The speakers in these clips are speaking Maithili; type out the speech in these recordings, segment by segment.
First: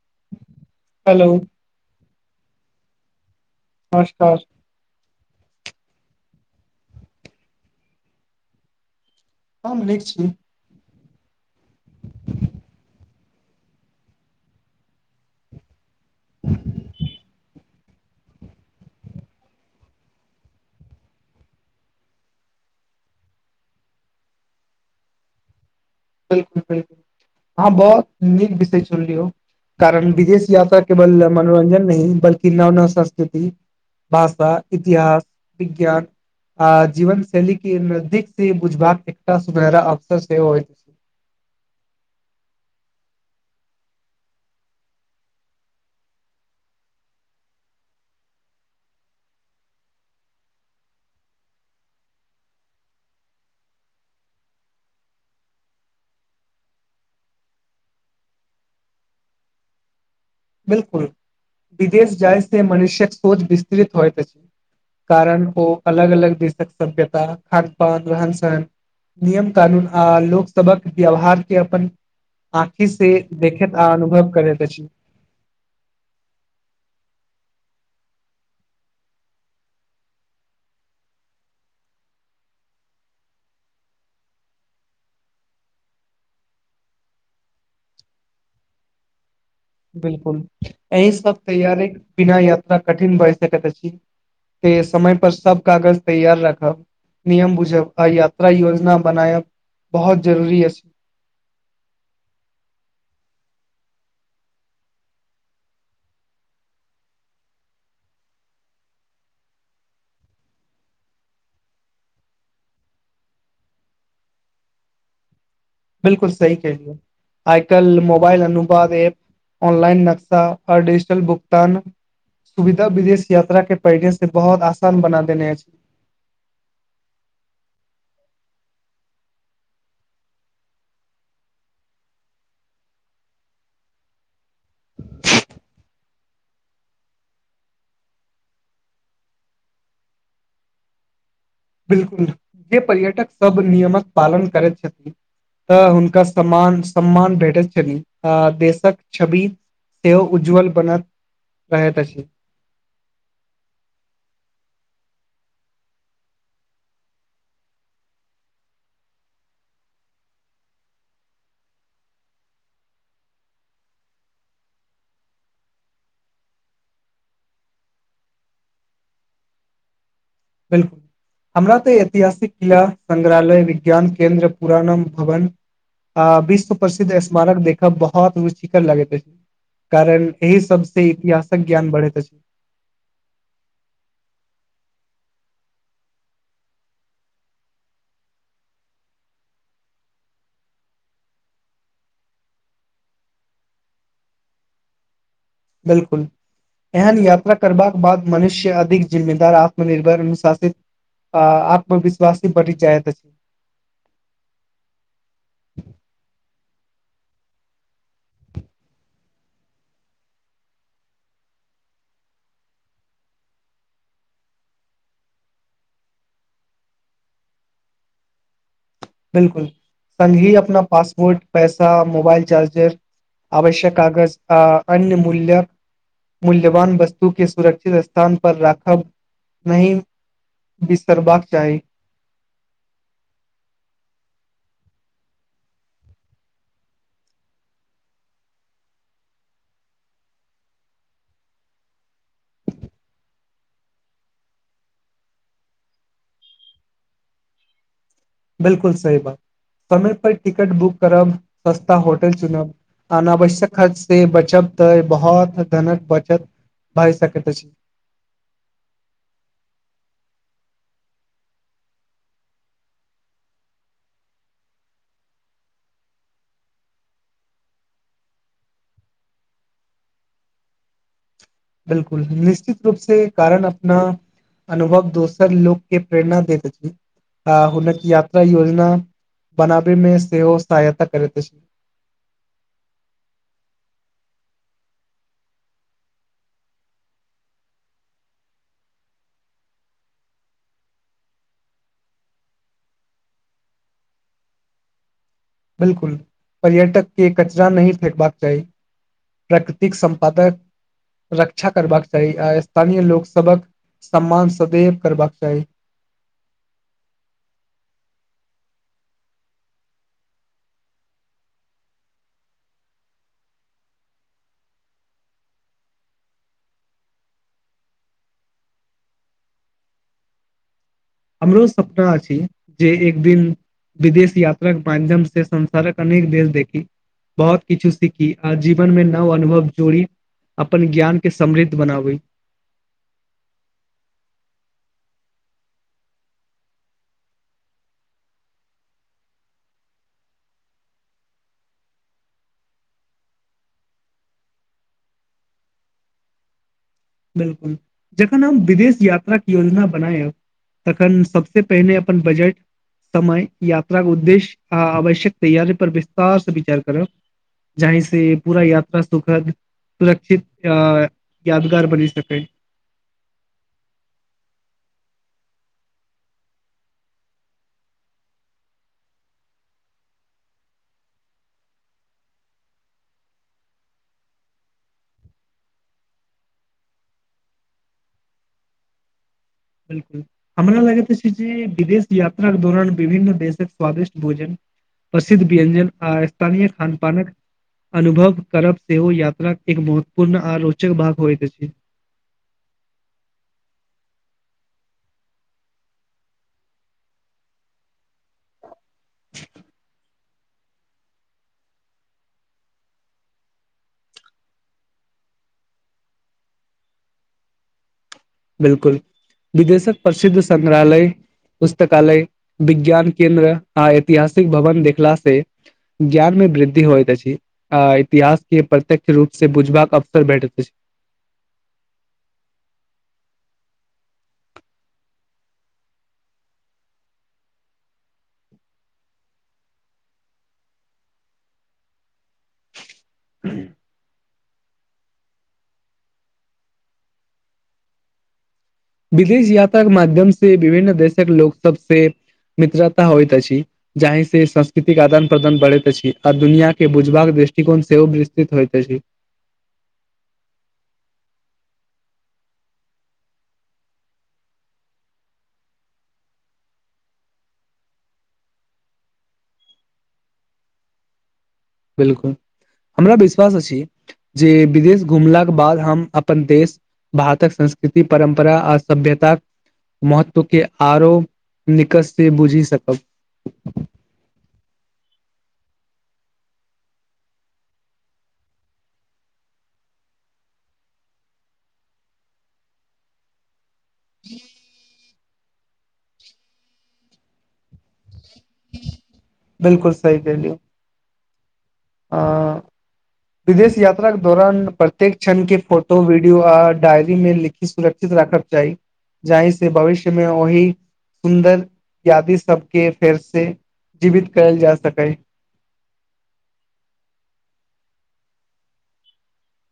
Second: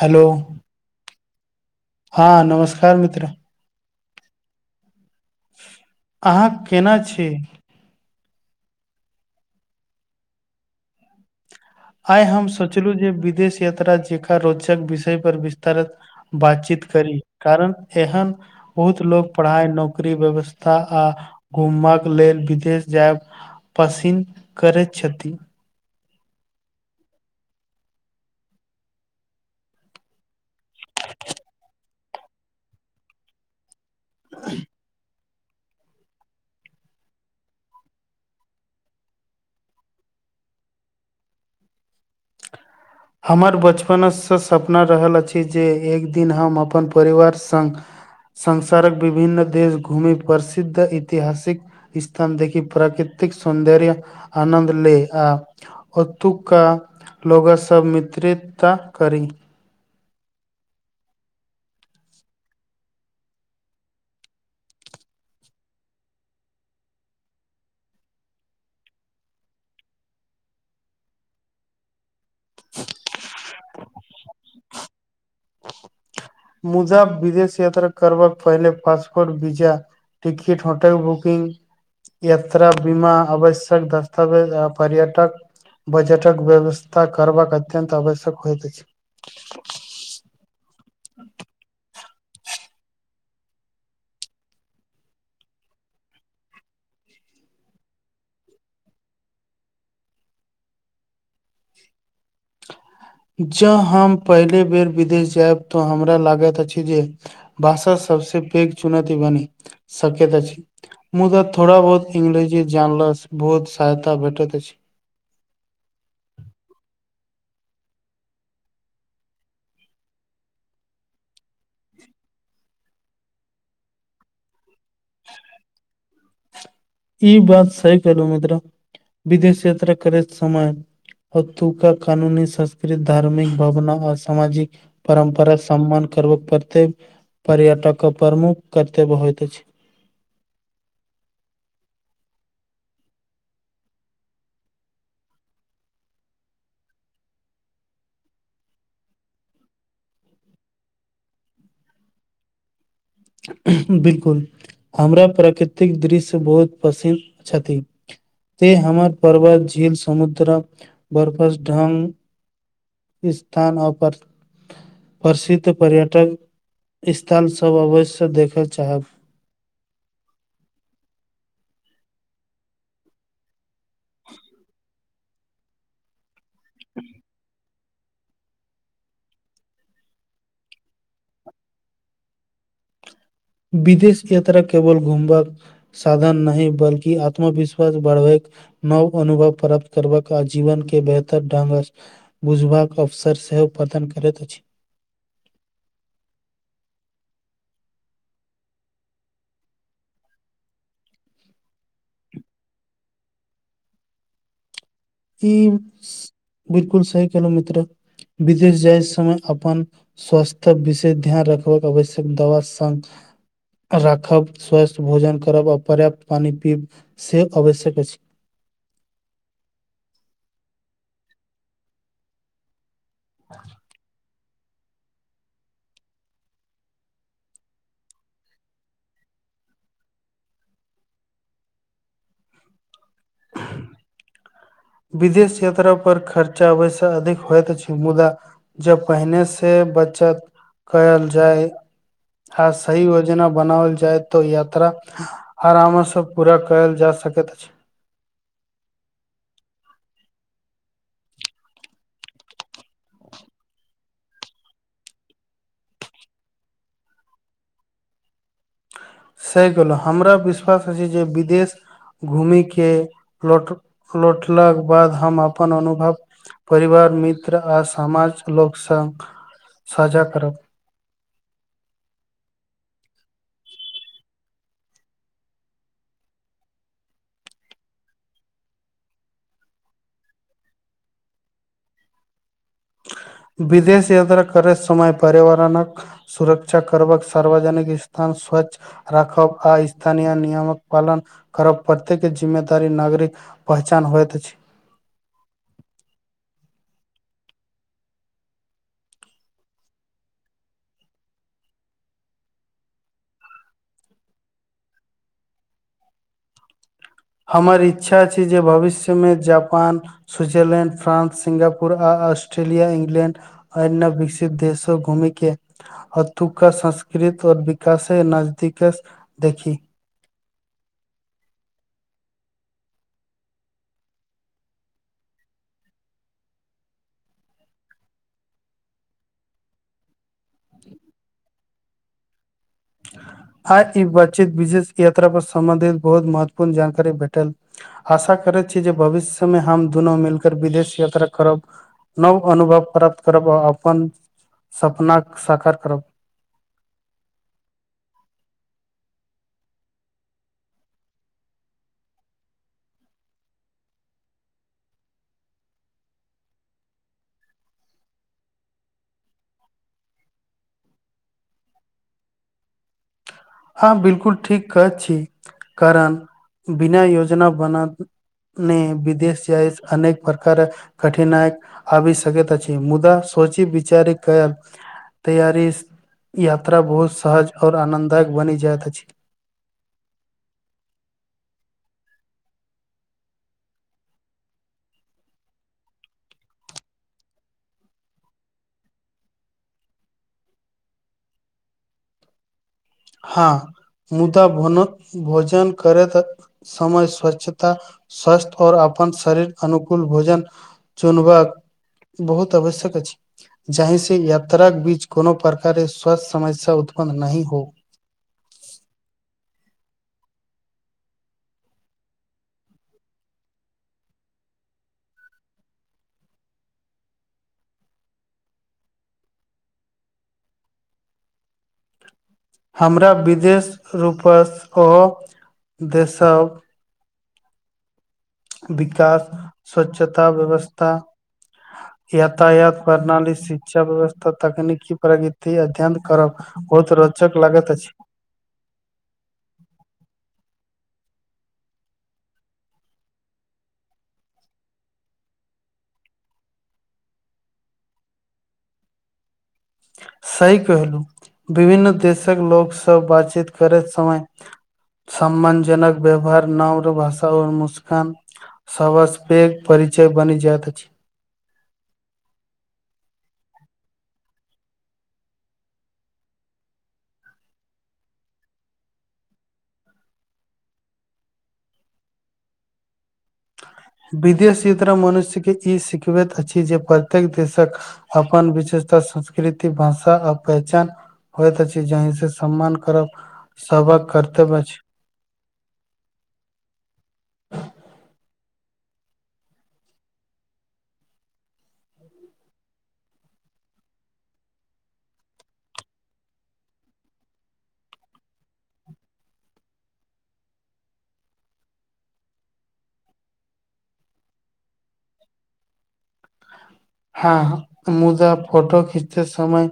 हेलो हेलो हाँ नमस्कार मित्र नमस्कार अहाँ केना छी हम निक छी आइ हम सोचलहु जे विदेश यात्रा जेकर रोचक विषय पर विस्तारत बातचीत करी कारण एहन बहुत लोको पढ़ाई नौकरी व्यवस्था आ घूमक लेल विदेश जायब पसीन करैत छथिन बिल्कुल बिल्कुल आहाँ बहोत नीक विषय चुनिलय कारण विदेश यात्रा केवल मनोरञ्जन नहि बल्की नव नव संस्कृति भाषा इतिहास विज्ञान आ जीवन शैली के नजदीक सी बुझबाक एकटा सुनहरा अवसर सेहो अछि हमर बचपनसँ सपना रहल अछि जे एक दिन हम अपन परिवार संग संसारक विभिन्न देश घूमि प्रसिद्ध इतिहासिक स्थान देखि प्राकृतिक सौन्दर्य आनन्द ले आ ओतुका लोग सभ मित्रितता करी बिलकुल विदेश जाइ से मनुषयक सोच विस्तृत होइत अछि कारण ओ अलग अलग देशक सभ्यता खान पान रहन सहन नियम कानून आ लोकसभक व्यवहार के अपन आँखि से देखैत आ अनुभव करैत अछि [inaudible] मुजा विदेश यात्रा कर पहिल passport visa ticket hotel booking यात्रा बीमा आवश्यक दस्तावेज पर्यटक बजेटक व्यवस्था करबाक अत्यंत आवश्यक होइत अछि बिलकुल एहि सब तैयारे बिना यात्रा कठिन भए सकैत अछि त समय पर सब कागज तैयार रखब नियम बुझब आ यात्रा योजना बनायब बहुत जरूरी अछि जँ हम पहिले बेर विदेश जायब तऽ हमरा लागैत अछि जे भाषा सबस पैघ चुनौती बनी सकैत अछि मुद्दा थोड़ा बहुत इंग्रेजी जानल बहुत सहायता भेटैत अछि बिलकुल सही कहलियए आइ कल मोबाइल अनुवाद ऐप ऑनलाइन नक्शा आओर डिजिटल भुगतान सुविधा विदेश यात्रा के पढ़ने से बहुत आसान बना देने अछि ई बात सी करू मित्र विदेश यात्रा करैत समय ओतुका कानूनी संस्कृत धार्मिक भावना औ सामाजिक परम्परा सम्मान करब पतेव पर्यटक प्रमुख कर्तव्य होइत अछि बिलकुल जे पर्यटक सब नियमक पालन करैत छथि त हुनका सम्मान सम्मान भेटैत छनि आ देशक छवि सेह उज्ज्वल बनत रहैत अछि बिलकुल हमरा प्राकृतिक दृश्य बहुत पसिन्न छथि त हमर पर्वत झील समुद्रा बरफस ढंग स्थानो पर प्रसिद्ध पर्यटक स्थलसभ अवश्य देखय चाहब बिलकुल हमरा तऽ ऐतिहासिक किला संग्रहालय ज्ञान केंन्द्र पुरानम भवन आ विश्व प्रसिद्ध स्मारक देख बहुत रुचिकर लगैत अछि कारण एहि सब से इतिहासक ज्ञान बढ़ैत अछि छै विदेश यात्रा केवल घुमबाक साधन नहि बल्कि आत्मविश्वास बढ़बै नव अनुभव प्राप्त करबाक जीवन के बेहतर ढंग बुझबाक अवसर सेहो पतन करैत अछि बिलकुल एहन यात्रा करबाक बाद मनुष्य अधिक जिम्मेदार आत्मनिर्भर अनुशासित आ आत्मविश्वासी बढ़ जायत अछि ई बिलकुल सही कहेलहु मित्र विदेश जाय समय अपन स्वास्थ्य विशेष ध्यान रखबाक आवश्यक दवा संग राखब स्वस्थ भोजन करब आ पर्याप्त पानि पीब से आवश्यक अछि बिलकुल सङघी अपना पासपोर्ट पैसा मोबाइल चार्जर आवश्यक कागज आ अन्य मूल्य मूल्यवान वस्तु के सुरक्षित स्थान पर राखब नहि बिसरबाक चाही विदेश यात्रा पर खर्चा वैस अधिक होइत अछि मुद्दा जब पहिने से बचत कयल जाय आ सही योजना बनाओल जाय तऽ यात्रा आरामसँ पूरा कयल जा सकैत अछि बिलकुल सही बात समय पर टिकट बुक करब सस्ता होटल चुनब अनावश्यक खर्च से बचब तऽ बहुत घनक बचत भए सक छै सहि गेलहुँ हमरा विश्वास अछि जे विदेश घूमी के लोट लौटलाके बाद हम अपन अनुभव परिवार मित्र आर समाज लोक स साझा करब बिलकुल निश्चित रूप से कारण अपना अनुभव दोसर लोकके प्रेरणा देत अछि आ हके यात्रा योजना बनाबैमे सेहो सहायता करैत अछि विदेश यात्रा करैत समय पर्यावरणक सुरक्षा करबक सार्वजनिक स्थान स्वच्छ राखब आ स्थानीय नियम कऽ पालन करब प्रत्येक जिम्मेदारी नागरिक पहचान होइत अछि बिल्कुल पर्यटक केँ कचरा नै फेकबाक चाही प्राकृतिक सम्पादक रक्षा करबाका चाही आ स्थानीय लोक सबक सम्मान सदैव करबाक चाही हमर इच्छा छै जे भविष्य में Japan Switzerland France Singapore Australia England अयनव विकसित देशो घुमै केँ हथुका संस्कृत और विकासे नजदीक स देखी हमरो सपना आ छी जे एकदिन विदेश याता केँ माध्यम से संसार कऽ अनेक देश देखी बहुत किछु सीखी आ जीवन में नव अनुभव जोड़ी अपन ज्ञान केँ समृद्ध बनाबै आ ई बातचीत विशेष याता पर सम्बंधित बहुत महत्वपूर्ण जानकारी भेटल आशा करैत छी जे भविष्य में हम दुनू मिलकर विदेश यात्रा करब नव अनुभव प्राप्त करब आ अपन सपना कऽ सकार करब बिल्कुल जखन हम विदेश यात्रा कऽ योजना बनायब तखन सबसे पहिने अपन बजट समय यात्रा केँ उद्देश्य आ आवश्यक तैयारी पर विस्तार से विचार करब जाही से पूरा यात्रा सुखद सुरक्षित अ याद भार बनी सकै हँ बिल्कुल ठीक कह छी कारण बिना योजना बना ने विदेश जाइ अनेक प्रकार कठिनाइक आबी सकैत अछि मुदा सोची विचारी कयल तैयारी [inaudible] यात्रा बहुत सहज और आनन्द दायक बनी जाइत अछि बिल्कुल हमरा लगैत छी जे विदेश यात्राक दौरान विभन्न देशक स्वादिष्ट भोजन प्रसिद्ध व्यंजन आ स्थानीय खान पान कऽ अनुभव करब सेहो यात्रा कऽ एक महत्वपूर्ण आ रोचक भाग होयइत अछि हँ मुदा भन भोजन करैत समय स्वच्छता स्वस्थ और अपन शरीर अनुकूल भोजन चुनबाक बहुत आवश्यक अछि जहि से यात्रा कऽ बीच कोनो प्रकारे स्वास्थ्य समस्या उत्पन्न नहीं हो बिल्कुल विदेशक प्रसिद्ध संग्रहालय पुस्तकालय विज्ञान केंन्द्र आ ऐतिहासिक भवन देखला से ज्ञान में वृद्धि होइत अछी अ इतिहास केँ प्रत्यक्ष रूप से बुझबाक केँ अवसर भैटत अछी हमरा विदेश रूपसँ ओ [inaudible] देशब विकास स्वच्छता व्यवस्था यातायात प्रणाली शिक्षा व्यवस्था तकनिकी प्रगति अध्ययन करब बहुत रोचक लागत अछी विदेश यात्रा केँ माध्यम से विभिन्न देश कऽ लोक सब से मित्रता होइत अछि। जाहि से संस्कृतिक आदान प्रदान बढ़ैत अछि आ दुनिया केँ बुझबाक दृष्टिकोण सेहो विस्तृत होइत अछि। सही कहलहु विभिन्न देशक लोक सभ बातचीत करैत समय। समान जनक व्यवहार नामर भाषा ओ मुस्कान सभसँ पैघ परिचय बनि जायइत अछि बिल्कूल हमरा विश्वास अछि जे विदेश घुमला के बाद हम अपन देश भारतक संस्कृति परम्परा आर सभ्यता। महत्व के आरो निकटसँ बुझि सकब। विदेश यात्रा मनुष्य के ई सिखबैत अछि जे प्रत्येक देशक। अपन विशेषता संस्कृति भाषा आ पहचान। होइत छै जी से समान करब सभहकऽ घर वाहा छैय। बिल्कुल सही केली। हा विदेश यात्रा के दौरान प्रत्येक क्षण के फोटो वीडियो आर डायरी मे लिख। सुरक्षित राखके चाही। जाहि से भविष्य मे ओहि सुन्दर यादि सभके फेर से। जीवित कयल जा सकैय। हा मुदा फोटो खीचते समय।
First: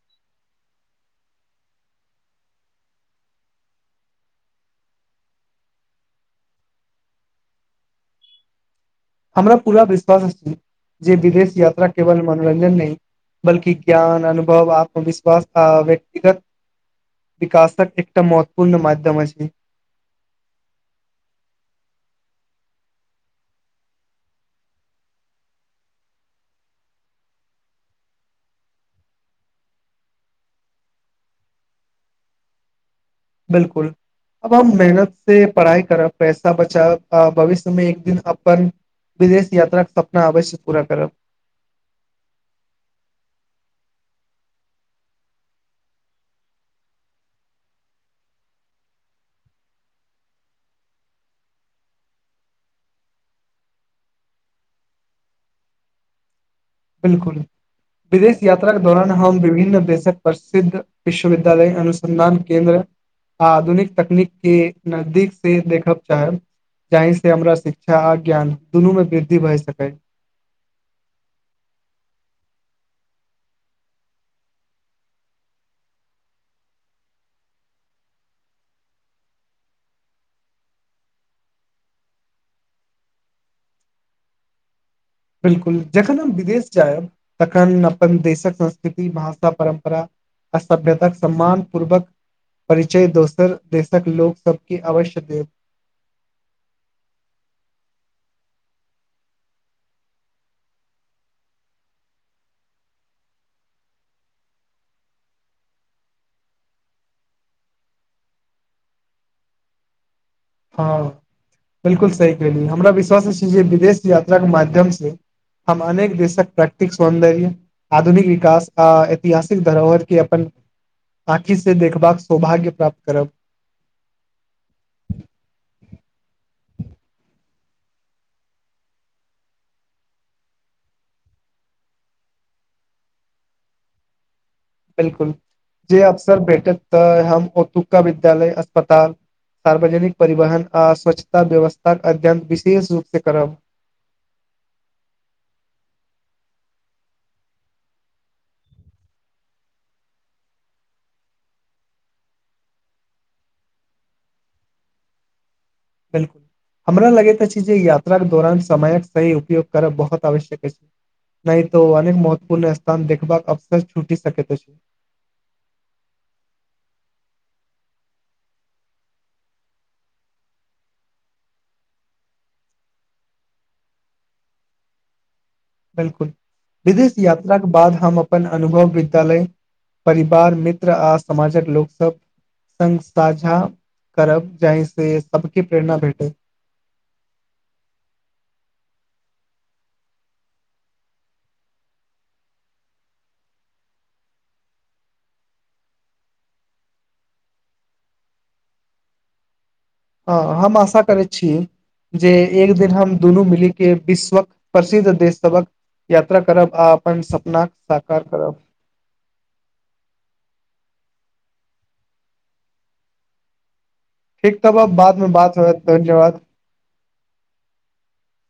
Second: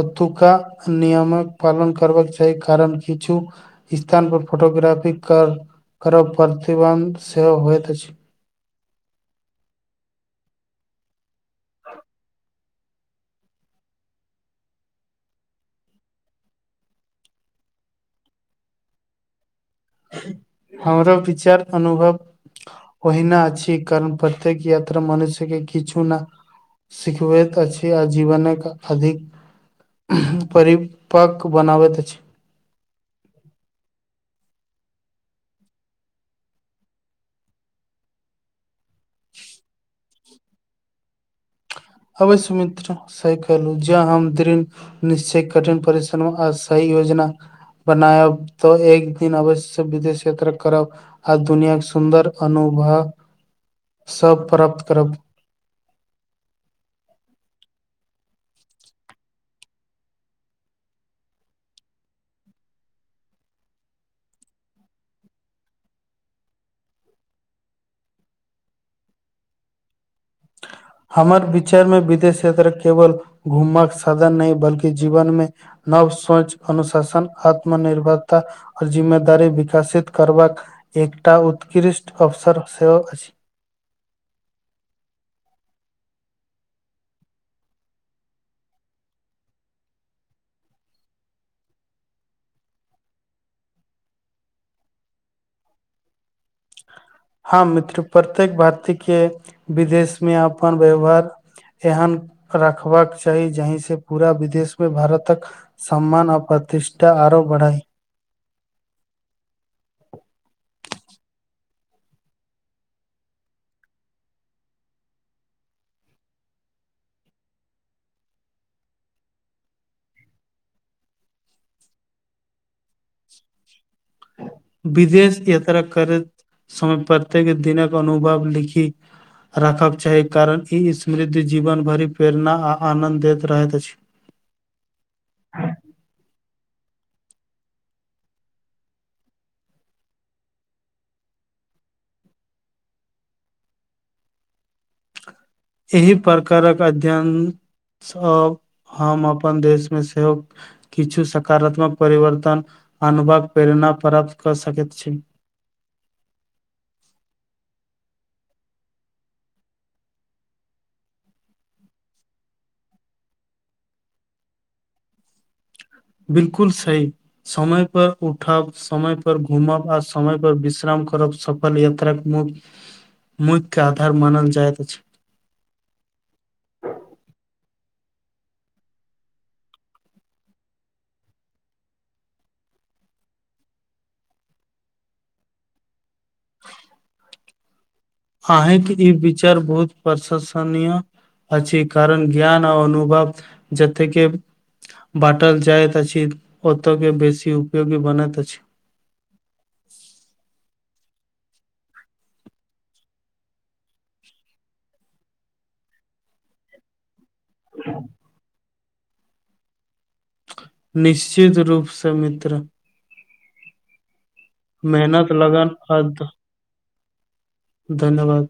ओतुका नियमक पालन करबाकऽ चाही कारण किछु। स्थान पर फोटोग्राफी कर करब प्रतिबंध सेहो होइत अछि। हमरा पूरा विश्वास अछि जे विदेश यात्रा केवल मनोरंजन नैय अइय। बल्कि ज्ञान अनुभव आत्मविश्वास आ व्यक्तिगत। विकाशक एकटा महत्वपूर्ण माध्यम अछि। हमर विचार अनुभव। ओहिना छी कारण प्रत्येक यात्रा मनुष्य के किछु ना। सिखबैत अछि जीवनक अधिक। परिपक्व बनाबैत अछि। बिल्कुल। अब हम मेहनत से पढ़ाई करब पैसा बचाब भविष्य मे एक दिन अपन। विदेश यात्रा के सपना अवश्य पूरा करब। अबै सुमित्र से कहलहु जा हम द्रम। निश्चय कठिन परिश्रम। आ सही योजना बनायब तऽ एक दिन अवश्य विदेश यात्रा करब। आ दुनियाके सुन्दर अनुभव सभ प्राप्त करब। बिल्कुल विदेश यात्रा के दौरान हम विभिन्न देशक प्रसिद्ध। विश्वविद्यालय अनुसन्धान केन्द्र। आधुनिक तकनीक के नजदीक से देखब चाहब। जाहिसँ हमरा शिक्षा आ ज्ञान दुनूमे वृद्धि भऽ सकैय हमर विचार मे विदेश यात्रा केवल घुमकऽ साधन नहि बल्कि जीवन मे नव सोच अनुशासन आत्म निर्भरता। जिम्मेदारी विकासित करबाकऽ एकटा उतकृष्ट अवसर सेहो छैइय। बिल्कुल जखन हम विदेश जायब तखन अपन देश कऽ संस्कृति भाषा परम्परा। असभ्यताक समान पूर्वक। परिचय दोसर देश कऽ लोक सभके अवश्य देब। ह मित्र प्रत्येक भारती के विदेशमे अपन व्यवहार। एहन रखबाक चाही जही से पूरा विदेश मे भारतक। सम्मान आ प्रतिष्ठा आरो बढ़ात - हँ बिल्कुल सही केली हमरा विश्वास अछै विदेश यात्रा के माध्यम से हम अनेक देशक प्रैक्टिस सौंदर्य आधुनिक विकास आ ऐतिहासिक धरोहर के अपन आँखि से देखबाक सौभाग्य प्राप्त करब विदेश यात्रा करैत समय प्रत्येक दिनक अनुभव लिखी राखब चाही कारण ई समृद्ध जीवन भरि प्रेरणा आ आनन्द दैत रहैत अछि। बिलकुल। जे अफसर भेटत तऽ हम ओतुका विद्यालय अस्पताल सार्वजनिक परिवहन आ स्वच्छता व्यवस्था के अध्ययन विशेष रूप सँ करब एहि प्रकारक अध्ययन सब हम अपन देश मे सेहो किछु सकारात्मक परिवर्तन आनबाक प्रेरणा प्राप्त कऽ सकैत छै बिल हमरा लगैत अछि जे यात्राक दौरान समयक सही उपयोग करब बहुत आवश्यक अछि नहि त अनेक महत्वपूर्ण स्थान देखबाक अफसर छूटी सकैत अइछ बिलकुल सही समय पर उठा समय पर घुमब आ समय पर विश्राम करब सफल यात्रा मु मुद के आधार मानल जायइत अछि बिलकुल विदेश यात्राक के बाद हम अपन अनुभव विद्यालय परिवार मित्र आ समाजक लोक सब संग साझा करब जाहि से सबके प्रेरणा भेटे अहे के ई विचार बहुत प्रशंसनीय अछी कारण ज्ञान आ अनुभव जथ्थेके बाँटल जाइत अछि ओतो के बेसी उपयोगी बनैत अछि हँ हम आशा करै छी जे एक दिन हम दुनू मिली के विश्वक प्रसिद्ध देश सबक यात्रा करब आ अपन सपना साकार करब निश्चित रूप स मित्र ठीक तब अब बाद मे मेहनत बात हो लगन आ ध- धन्यवाद धन्यवाद